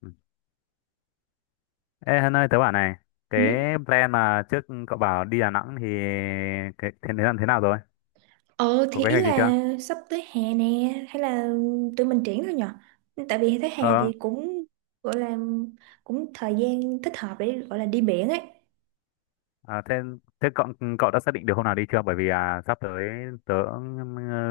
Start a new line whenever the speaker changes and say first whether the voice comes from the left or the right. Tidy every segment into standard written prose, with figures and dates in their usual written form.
left: Ừ. Ê Hân ơi, tớ bảo này, cái
right: Ừ.
left: plan mà trước cậu bảo đi Đà Nẵng thì cái thế thế làm thế nào rồi?
right: Ờ
left: Có
right: thì
left: kế
right: ý
left: hoạch gì chưa?
right: là sắp tới hè nè hay là tụi mình triển thôi nhở, tại vì thấy hè
left: Ờ,
right: thì cũng gọi là cũng thời gian thích hợp để gọi là đi biển ấy.
left: à, thế thế cậu cậu đã xác định được hôm nào đi chưa? Bởi vì à, sắp tới tớ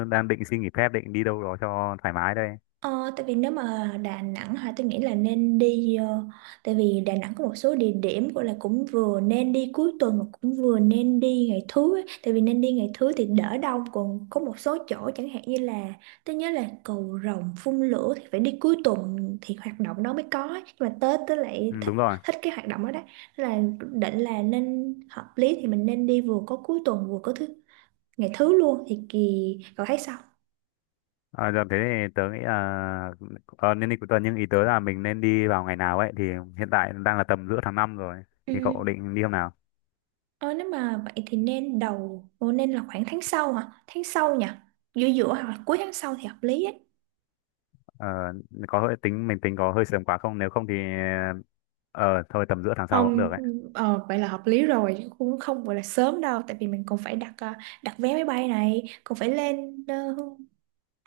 left: đang định xin nghỉ phép, định đi đâu đó cho thoải mái đây.
right: Ờ, tại vì nếu mà Đà Nẵng hả tôi nghĩ là nên đi, tại vì Đà Nẵng có một số địa điểm gọi là cũng vừa nên đi cuối tuần mà cũng vừa nên đi ngày thứ ấy. Tại vì nên đi ngày thứ thì đỡ đông, còn có một số chỗ chẳng hạn như là tôi nhớ là cầu Rồng phun lửa thì phải đi cuối tuần thì hoạt động đó mới có ấy. Nhưng mà Tết tôi lại
left: Ừ,
right: thích,
left: đúng rồi.
right: thích cái hoạt động đó đấy. Nên là định là nên hợp lý thì mình nên đi vừa có cuối tuần vừa có thứ, ngày thứ luôn thì kỳ, cậu thấy sao?
left: À, giờ thế thì tớ nghĩ là nên đi cuối tuần nhưng ý tớ là mình nên đi vào ngày nào ấy thì hiện tại đang là tầm giữa tháng 5 rồi
right: Ừ.
left: thì cậu định đi hôm nào?
right: Ờ, nếu mà vậy thì nên đầu, Ồ, nên là khoảng tháng sau hả? Tháng sau nhỉ? Giữa giữa hoặc là cuối tháng sau thì hợp lý ấy.
left: Ờ, có hơi tính có hơi sớm quá không, nếu không thì ờ thôi tầm giữa tháng sau cũng được
right: Không,
left: ấy.
right: ờ, vậy là hợp lý rồi chứ cũng không gọi là sớm đâu, tại vì mình còn phải đặt đặt vé máy bay này, còn phải lên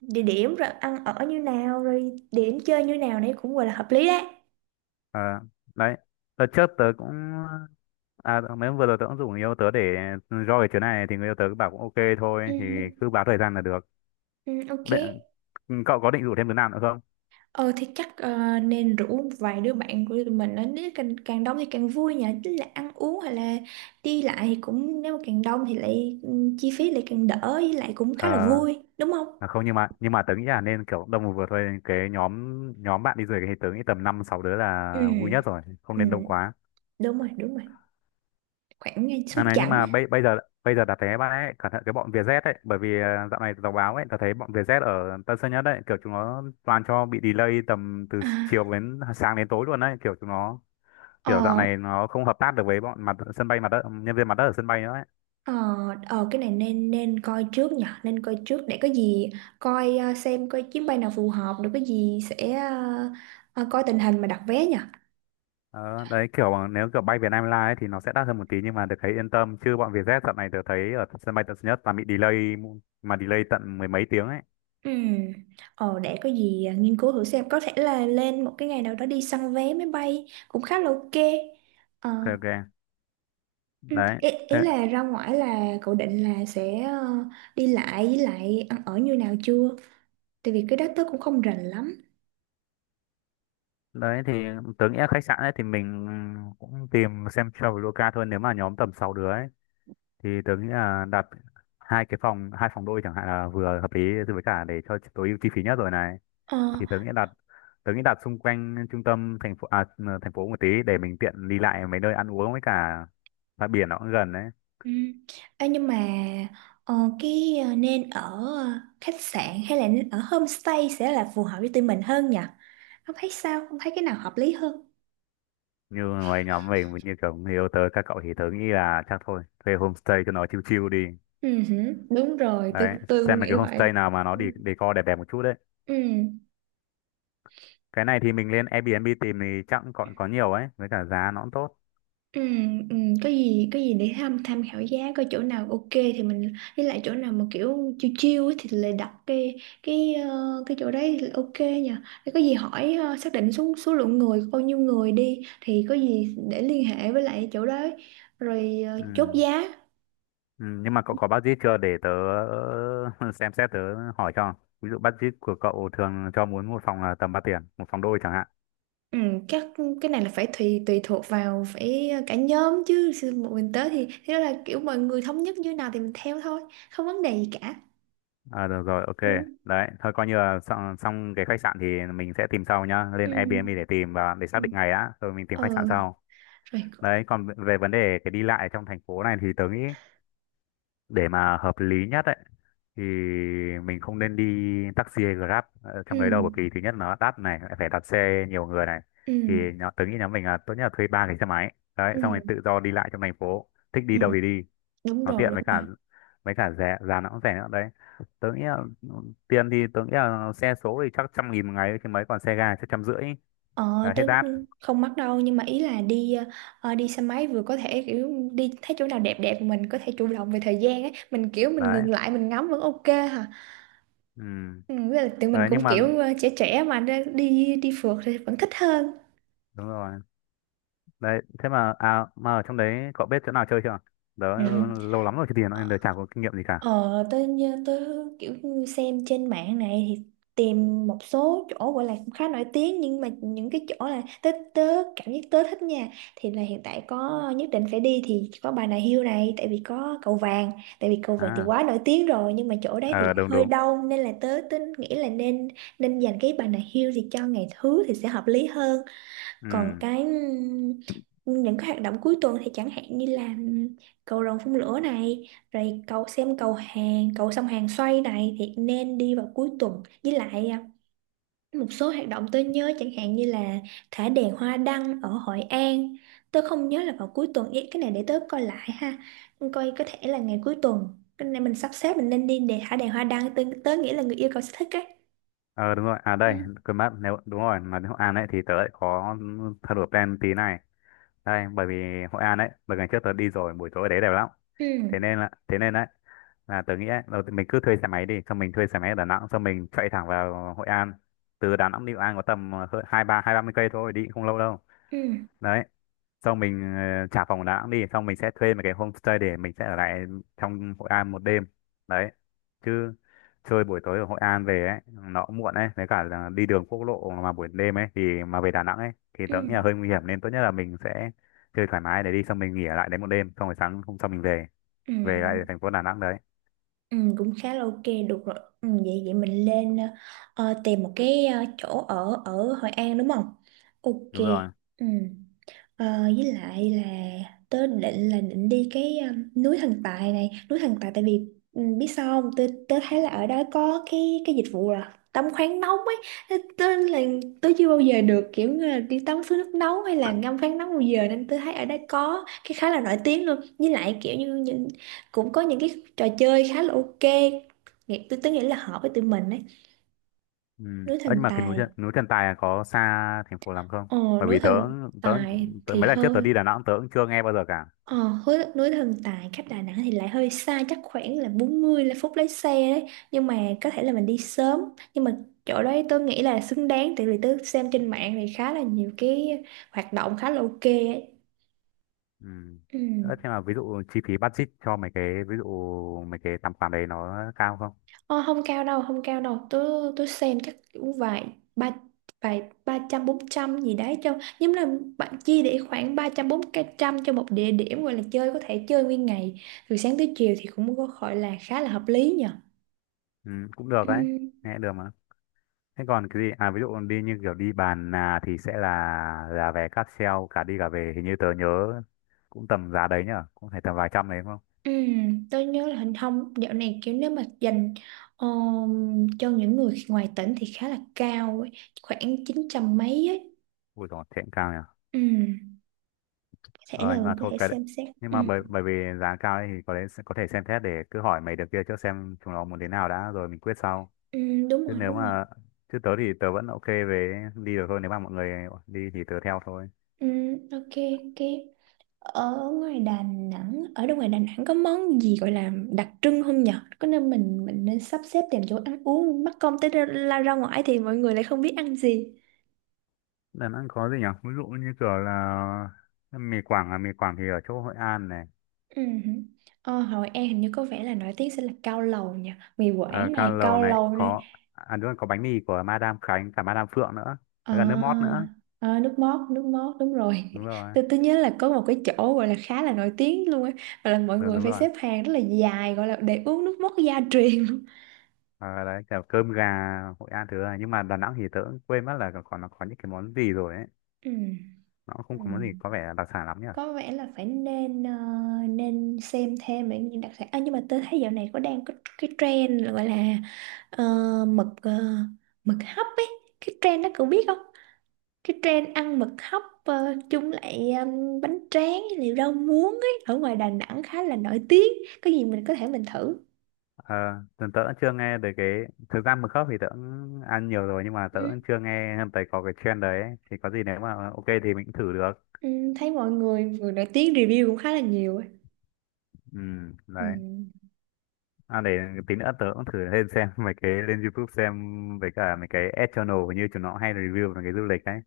right: địa điểm rồi ăn ở như nào, rồi địa điểm chơi như nào, đấy cũng gọi là hợp lý đấy.
left: Ờ, đấy đợt trước tớ cũng, à mấy hôm vừa rồi tớ cũng rủ người yêu tớ để roi chuyến này thì người yêu tớ cứ bảo cũng ok
right: Ừ,
left: thôi thì cứ báo thời gian là được.
right: ừ, ok.
left: Bên- Cậu có định rủ thêm đứa nào nữa không?
right: Ờ thì chắc ờ, nên rủ vài đứa bạn của tụi mình đến, nếu càng đông thì càng vui nhỉ, tức là ăn uống hay là đi lại thì cũng nếu mà càng đông thì lại ừ, chi phí lại càng đỡ, với lại cũng khá là
left: Ờ,
right: vui đúng không.
left: à, không, nhưng mà tớ nghĩ là nên kiểu đông vừa thôi, cái nhóm nhóm bạn đi du lịch thì tớ nghĩ tầm năm sáu đứa
right: Ừ,
left: là vui nhất rồi, không
right: ừ,
left: nên đông quá.
right: đúng rồi, đúng rồi, khoảng ngay số
left: À này nhưng
right: chẵn
left: mà
right: á.
left: bây bây giờ đặt vé bạn ấy cẩn thận cái bọn Vietjet ấy, bởi vì dạo này đọc báo ấy tớ thấy bọn Vietjet ở Tân Sơn Nhất ấy kiểu chúng nó toàn cho bị delay tầm từ
right: à,
left: chiều đến sáng đến tối luôn đấy, kiểu chúng nó kiểu dạo
right: ờ
left: này nó không hợp tác được với bọn mặt sân bay mặt đất, nhân viên mặt đất ở sân bay nữa ấy.
right: ờ cái này nên nên coi trước nhỉ, nên coi trước để có gì coi, ờ, xem coi chuyến bay nào phù hợp, rồi có gì sẽ ờ, coi tình hình mà đặt vé nhỉ.
left: Ờ, đấy kiểu mà nếu kiểu bay Việt Nam Airlines ấy, thì nó sẽ đắt hơn một tí nhưng mà được thấy yên tâm, chứ bọn Vietjet dạo này tớ thấy ở sân bay Tân Sơn Nhất là bị delay, mà delay tận mười mấy tiếng ấy.
right: Ừ. Ờ, để có gì à, nghiên cứu thử xem có thể là lên một cái ngày nào đó đi săn vé máy bay cũng khá là ok. Ờ,
left: Ok, ok,
right: ừ.
left: đấy.
right: Ý, ý
left: Thế
right: là ra ngoài là cậu định là sẽ ờ, đi lại với lại ăn ở như nào chưa, tại vì cái đó tớ cũng không rành lắm.
left: đấy thì tớ nghĩ là khách sạn ấy thì mình cũng tìm xem Traveloka thôi, nếu mà nhóm tầm 6 đứa ấy thì tớ nghĩ là đặt hai phòng đôi chẳng hạn là vừa hợp lý, với cả để cho tối ưu chi phí nhất rồi này,
right: Ờ,
left: thì tớ nghĩ đặt xung quanh trung tâm thành phố, thành phố một tí để mình tiện đi lại mấy nơi ăn uống với cả bãi biển nó cũng gần đấy.
right: ừ. Ê, nhưng mà ờ, cái ờ, nên ở ờ, khách sạn hay là nên ở homestay sẽ là phù hợp với tụi mình hơn nhỉ, không thấy sao, không thấy cái nào hợp lý hơn.
left: Như mấy nhóm mình như kiểu người yêu tớ, các cậu thì tớ nghĩ là chắc thôi thuê homestay cho nó chill chill đi.
right: Ừ hử. Đúng rồi, tôi
left: Đấy,
right: tôi cũng
left: xem mấy
right: nghĩ
left: cái
right: vậy.
left: homestay nào mà nó đi decor đẹp đẹp một chút đấy,
right: Ừ,
left: cái này thì mình lên Airbnb tìm thì chắc cũng còn có nhiều ấy, với cả giá nó cũng tốt.
right: ừ, ừ, có gì để tham tham khảo giá, coi chỗ nào ok thì mình, với lại chỗ nào mà kiểu chiêu chiêu thì lại đặt cái ờ, cái chỗ đấy thì ok nha. Để có gì hỏi ờ, xác định số số lượng người, bao nhiêu người đi thì có gì để liên hệ với lại chỗ đấy rồi ờ, chốt
left: Ừ.
right: giá.
left: Ừ, nhưng mà cậu có budget chưa để tớ xem xét, tớ hỏi cho, ví dụ budget của cậu thường cho muốn một phòng là tầm bao tiền, một phòng đôi chẳng hạn.
right: Ừ, các cái này là phải tùy tùy thuộc vào phải cả nhóm chứ Sư- một mình tới thì thế, đó là kiểu mọi người thống nhất như nào thì mình theo thôi, không vấn đề gì cả.
left: À, được rồi,
right: Ừ,
left: ok. Đấy thôi coi như là xong, xong cái khách sạn thì mình sẽ tìm sau nhá, lên
right: ừ,
left: Airbnb để tìm và để
right: ừ.
left: xác định ngày đã rồi mình tìm khách sạn
right: Ờ.
left: sau.
right: Rồi có-
left: Đấy còn về vấn đề cái đi lại trong thành phố này thì tớ nghĩ, để mà hợp lý nhất ấy, thì mình không nên đi taxi hay Grab
right: ừ,
left: trong đấy đâu, bởi vì thứ nhất nó đắt này, lại phải đặt xe nhiều người này, thì
right: ừ,
left: nhỏ tớ nghĩ nhóm mình là tốt nhất là thuê ba cái xe máy
right: ừ,
left: đấy, xong rồi tự do đi lại trong thành phố thích đi
right: ừ,
left: đâu thì đi,
right: đúng
left: nó
right: rồi,
left: tiện
right: đúng
left: với
right: rồi.
left: cả với cả rẻ, giá nó cũng rẻ nữa đấy. Tớ nghĩ là ừ, tiền thì tớ nghĩ là xe số thì chắc 100.000 một ngày chứ mấy, còn xe ga chắc trăm rưỡi
right: Ờ
left: là
right: tớ
left: hết đắt
right: không mắc đâu, nhưng mà ý là đi ờ, đi xe máy vừa có thể kiểu đi thấy chỗ nào đẹp đẹp mình có thể chủ động về thời gian ấy, mình kiểu mình
left: đấy.
right: ngừng lại mình ngắm vẫn ok hả.
left: Ừ,
right: Ừ, với lại tụi mình
left: đấy nhưng
right: cũng
left: mà
right: kiểu ờ, trẻ trẻ mà nên đi đi phượt thì vẫn thích hơn.
left: đúng rồi đấy, thế mà à mà ở trong đấy cậu biết chỗ nào chơi chưa? Đó,
right: Ừ.
left: lâu lắm rồi chứ tiền nên đời chả có kinh nghiệm gì cả.
right: Ờ, tôi như tôi kiểu như xem trên mạng này thì tìm một số chỗ gọi là cũng khá nổi tiếng, nhưng mà những cái chỗ là tớ tớ cảm giác tớ thích nha, thì là hiện tại có nhất định phải đi thì có Bà Nà Hills này, tại vì có cầu vàng, tại vì cầu vàng thì
left: À,
right: quá nổi tiếng rồi nhưng mà chỗ đấy thì
left: ờ
right: lại
left: đúng
right: hơi
left: đúng.
right: đông, nên là tớ tớ nghĩ là nên, nên dành cái Bà Nà Hills thì cho ngày thứ thì sẽ hợp lý hơn. Còn
left: Ừ.
right: cái những cái hoạt động cuối tuần thì chẳng hạn như là cầu rồng phun lửa này, rồi cầu xem cầu hàng cầu sông Hàn xoay này thì nên đi vào cuối tuần, với lại à, một số hoạt động tôi nhớ chẳng hạn như là thả đèn hoa đăng ở Hội An, tôi không nhớ là vào cuối tuần. Ý, cái này để tớ coi lại ha, coi có thể là ngày cuối tuần, cái này mình sắp xếp mình nên đi để thả đèn hoa đăng, tớ nghĩ là người yêu cầu sẽ thích ấy.
left: Ờ đúng rồi. À
right: Ừ.
left: đây, quên mất, nếu đúng rồi mà đến Hội An ấy thì tớ lại có thay đổi plan tí này đây, bởi vì Hội An ấy bởi ngày trước tớ đi rồi buổi tối ở đấy đẹp lắm,
right: Ừ.
left: thế nên là thế nên đấy, là tớ nghĩ ấy, đầu tiên mình cứ thuê xe máy đi, xong mình thuê xe máy ở Đà Nẵng xong mình chạy thẳng vào Hội An, từ Đà Nẵng đi Hội An có tầm hai ba, hai ba mươi cây thôi, đi cũng không lâu đâu.
right: Ừ.
left: Đấy, xong mình trả phòng Đà Nẵng đi xong mình sẽ thuê một cái homestay để mình sẽ ở lại trong Hội An một đêm. Đấy, chứ chơi buổi tối ở Hội An về ấy nó cũng muộn ấy, với cả là đi đường quốc lộ mà buổi đêm ấy thì, mà về Đà Nẵng ấy thì
right: Ừ.
left: tớ nghĩ là hơi nguy hiểm, nên tốt nhất là mình sẽ chơi thoải mái để đi xong mình nghỉ ở lại đấy một đêm, xong rồi sáng hôm sau mình về
right: Ừ.
left: về lại thành phố Đà Nẵng đấy.
right: Ừ, cũng khá là ok, được rồi, ừ, vậy vậy mình lên ờ, tìm một cái ờ, chỗ ở ở Hội An đúng không, ok.
left: Đúng rồi.
right: Ừ. Ờ, với lại là tớ định là định đi cái núi Thần Tài này, núi Thần Tài tại vì biết sao không, tớ thấy là ở đó có cái dịch vụ là tắm khoáng nóng ấy. Thế tớ là tớ chưa bao giờ được kiểu như là đi tắm suối nước nóng hay là ngâm khoáng nóng bao giờ, nên tớ thấy ở đó có cái khá là nổi tiếng luôn, với lại kiểu như những, cũng có những cái trò chơi khá là ok, nghĩ tớ nghĩ là hợp với tụi mình ấy,
left: Ừ.
right: núi
left: Ơ, nhưng
right: Thần
left: mà cái
right: Tài.
left: Núi Trần, Tài là có xa thành phố lắm không?
right: Ồ,
left: Bởi
right: núi
left: vì tớ
right: Thần
left: tớ,
right: Tài
left: tớ
right: thì
left: mấy lần trước tớ
right: hơi,
left: đi Đà Nẵng tớ cũng chưa nghe bao giờ cả.
right: Ờ, hối núi Thần Tài cách Đà Nẵng thì lại hơi xa, chắc khoảng là 40 là phút lái xe đấy, nhưng mà có thể là mình đi sớm, nhưng mà chỗ đấy tôi nghĩ là xứng đáng, tại vì tôi xem trên mạng thì khá là nhiều cái hoạt động khá là ok ấy.
left: Ừ.
right: Ừ.
left: Ờ, thế mà ví dụ chi phí budget cho mấy cái, ví dụ mấy cái tầm khoản đấy nó cao không?
right: Ờ, không cao đâu, không cao đâu, tôi xem chắc cũng vài ba, vài ba trăm bốn trăm gì đấy cho nhưng là bạn chia, để khoảng ba trăm bốn trăm cho một địa điểm gọi là chơi, có thể chơi nguyên ngày từ sáng tới chiều thì cũng có gọi là khá là hợp lý nhỉ.
left: Ừ, cũng được đấy, nghe được mà. Thế còn cái gì? À, ví dụ đi như kiểu đi bàn là thì sẽ là vé cáp treo cả đi cả về, hình như tớ nhớ cũng tầm giá đấy nhở, cũng phải tầm vài trăm đấy đúng không?
right: Ừ, tôi nhớ là hình thông dạo này kiểu nếu mà dành cho những người ngoài tỉnh thì khá là cao ấy, khoảng 900 mấy ấy.
left: Ui dồi, thế cũng cao nhở.
right: Ừ, có thể
left: Ờ
right: là
left: nhưng mà
right: có
left: thôi
right: thể
left: cái đấy.
right: xem xét.
left: Nhưng
right: Ừ,
left: mà bởi bởi vì giá cao ấy thì có lẽ có thể xem xét, để cứ hỏi mấy đứa kia trước xem chúng nó muốn thế nào đã rồi mình quyết sau.
right: ừ, đúng
left: Chứ
right: rồi,
left: nếu
right: đúng rồi.
left: mà Chứ tớ thì tớ vẫn ok về đi được thôi, nếu mà mọi người đi thì tớ theo thôi.
right: Ừ, ok, ok. Ở ngoài Đà Nẵng, ở đâu ngoài Đà Nẵng có món gì gọi là đặc trưng không nhở? Có nên mình nên sắp xếp tìm chỗ ăn uống, mắc công tới ra, la ra ngoài thì mọi người lại không biết ăn gì.
left: Đà Nẵng có gì nhỉ, ví dụ như kiểu là mì Quảng, à mì Quảng thì ở chỗ Hội An này.
right: Ừ. Ờ, Hội An hình như có vẻ là nổi tiếng sẽ là cao lầu nha, mì
left: Ờ,
right: Quảng
left: Cao
right: này,
left: Lầu
right: cao
left: này
right: lầu này.
left: có, à đúng rồi có bánh mì của Madame Khánh cả Madame Phượng nữa, với cả nước mót
right: À,
left: nữa.
right: à, nước mót, nước mót đúng rồi
left: Đúng rồi.
right: tôi nhớ là có một cái chỗ gọi là khá là nổi tiếng luôn ấy, gọi là mọi
left: Đúng,
right: người
left: đúng
right: phải
left: rồi.
right: xếp hàng rất là dài gọi là để uống nước mót gia truyền luôn.
left: Ờ, đấy kiểu cơm gà Hội An thứ này, nhưng mà Đà Nẵng thì tớ cũng quên mất là còn nó có những cái món gì rồi ấy,
right: Ừ.
left: nó cũng không
right: Ừ.
left: có món gì có vẻ đặc sản lắm nhỉ.
right: Có vẻ là phải nên ờ, nên xem thêm về những đặc sản à, nhưng mà tôi thấy dạo này có đang có cái trend là gọi là ờ, ờ, mực hấp ấy, cái trend đó cậu biết không, cái trend ăn mực hấp ờ, chung lại bánh tráng liệu rau muống ấy, ở ngoài Đà Nẵng khá là nổi tiếng, có gì mình có thể mình thử.
left: Ờ, tớ tớ cũng chưa nghe về cái, thực ra mực khóc thì tớ cũng ăn nhiều rồi nhưng mà
right: Ừ.
left: tớ cũng chưa nghe thấy có cái trend đấy ấy, thì có gì nếu mà ok thì mình cũng thử được.
right: Ừ, thấy mọi người người nổi tiếng review cũng khá là nhiều ấy.
left: Ừ,
right: Ừ.
left: đấy. À, để tí nữa tớ cũng thử lên xem mấy cái, lên YouTube xem, với cả mấy cái ad channel hình như chúng nó hay review về cái du lịch đấy.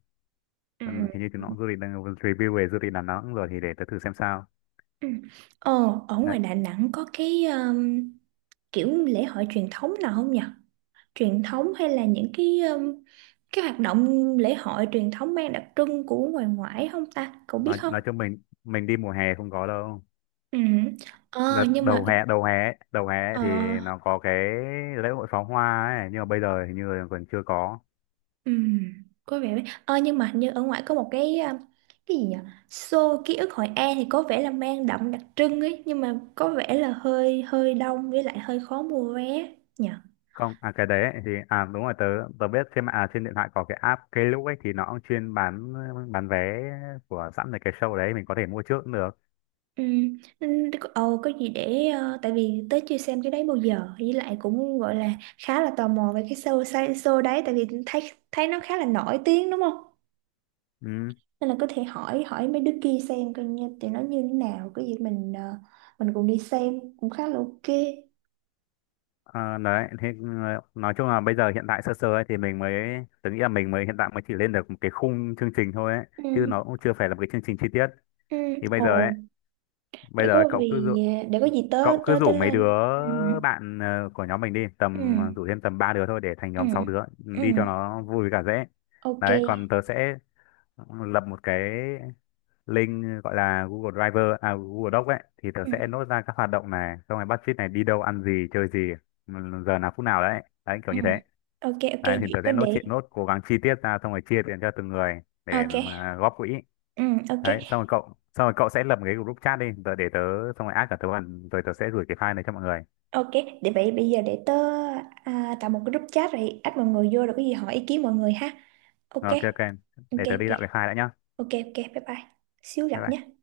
right: Ừ.
left: Ừ, hình như chúng nó du lịch đang review về du lịch Đà Nẵng rồi thì để tớ thử xem sao.
right: Ừ. Ờ, ở
left: Đấy,
right: ngoài Đà Nẵng có cái kiểu lễ hội truyền thống nào không nhỉ? Truyền thống hay là những cái hoạt động lễ hội truyền thống mang đặc trưng của ngoài ngoại không ta? Cậu biết
left: nói
right: không?
left: nói cho mình đi mùa hè không có đâu.
right: Ừ. Ờ,
left: Đợt
right: nhưng mà
left: đầu hè ấy
right: ờ,
left: thì nó có cái lễ hội pháo hoa ấy, nhưng mà bây giờ hình như là còn chưa có.
right: Ừ, có vẻ đấy. Ờ, nhưng mà hình như ở ngoài có một cái à, cái gì nhỉ? Show ký ức Hội An thì có vẻ là mang đậm đặc trưng ấy, nhưng mà có vẻ là hơi hơi đông, với lại hơi khó mua vé nhỉ.
left: Không, à cái đấy ấy thì à đúng rồi, tớ tớ biết trên mạng, à trên điện thoại có cái app Klook ấy thì nó cũng chuyên bán, vé của sẵn về cái show đấy mình có thể mua trước cũng được.
right: Ừ, nên ờ, có gì để ờ, tại vì tới chưa xem cái đấy bao giờ, với lại cũng gọi là khá là tò mò về cái show, show đấy tại vì thấy thấy nó khá là nổi tiếng đúng không?
left: Ừ.
right: Nên là có thể hỏi hỏi mấy đứa kia xem coi như tụi nó như thế nào, cái gì mình ờ, mình cùng đi xem cũng khá là ok.
left: Ờ, đấy thì nói chung là bây giờ hiện tại sơ sơ ấy thì mình mới, tớ nghĩ là mình mới hiện tại mới chỉ lên được một cái khung chương trình thôi ấy, chứ
right: Ừ.
left: nó cũng chưa phải là một cái chương trình chi tiết,
right: Ừ.
left: thì bây giờ ấy
right: Ồ,
left: bây
right: để
left: giờ ấy,
right: có
left: cậu cứ rủ
right: vì để có gì tớ
left: cậu cứ
right: tớ tớ
left: rủ mấy đứa
right: lên. Ừ.
left: bạn của nhóm mình đi
right: Ừ.
left: tầm, rủ thêm tầm ba đứa thôi để thành
right: Ừ.
left: nhóm sáu đứa
right: Ừ.
left: đi cho nó vui với cả dễ.
right: Ok.
left: Đấy còn tớ sẽ lập một cái link gọi là Google Driver, à Google Doc ấy, thì tớ
right: Ừ.
left: sẽ nốt ra các hoạt động này, xong rồi budget này, đi đâu ăn gì chơi gì, giờ nào phút nào đấy, đấy kiểu
right: Ừ.
left: như thế.
right: Ok ok
left: Đấy thì
right: vậy
left: tớ
right: có
left: sẽ nốt
right: để
left: chuyện nốt cố gắng chi tiết ra xong rồi chia tiền cho từng người để
right: ok.
left: mà góp quỹ.
right: Ừ ok.
left: Đấy xong rồi cậu sẽ lập một cái group chat đi tớ, để tớ xong rồi add cả tớ vào, rồi tớ sẽ gửi cái file này cho mọi người.
right: Ok, để vậy bây giờ để tớ à, tạo một cái group chat rồi add mọi người vô rồi có gì hỏi ý kiến mọi người ha. Ok.
left: Ok, ok,
right: Ok
left: để tớ đi
right: ok.
left: tạo cái file đã nhá.
right: Ok ok bye bye. Xíu
left: Bye
right: gặp
left: bye.
right: nhé.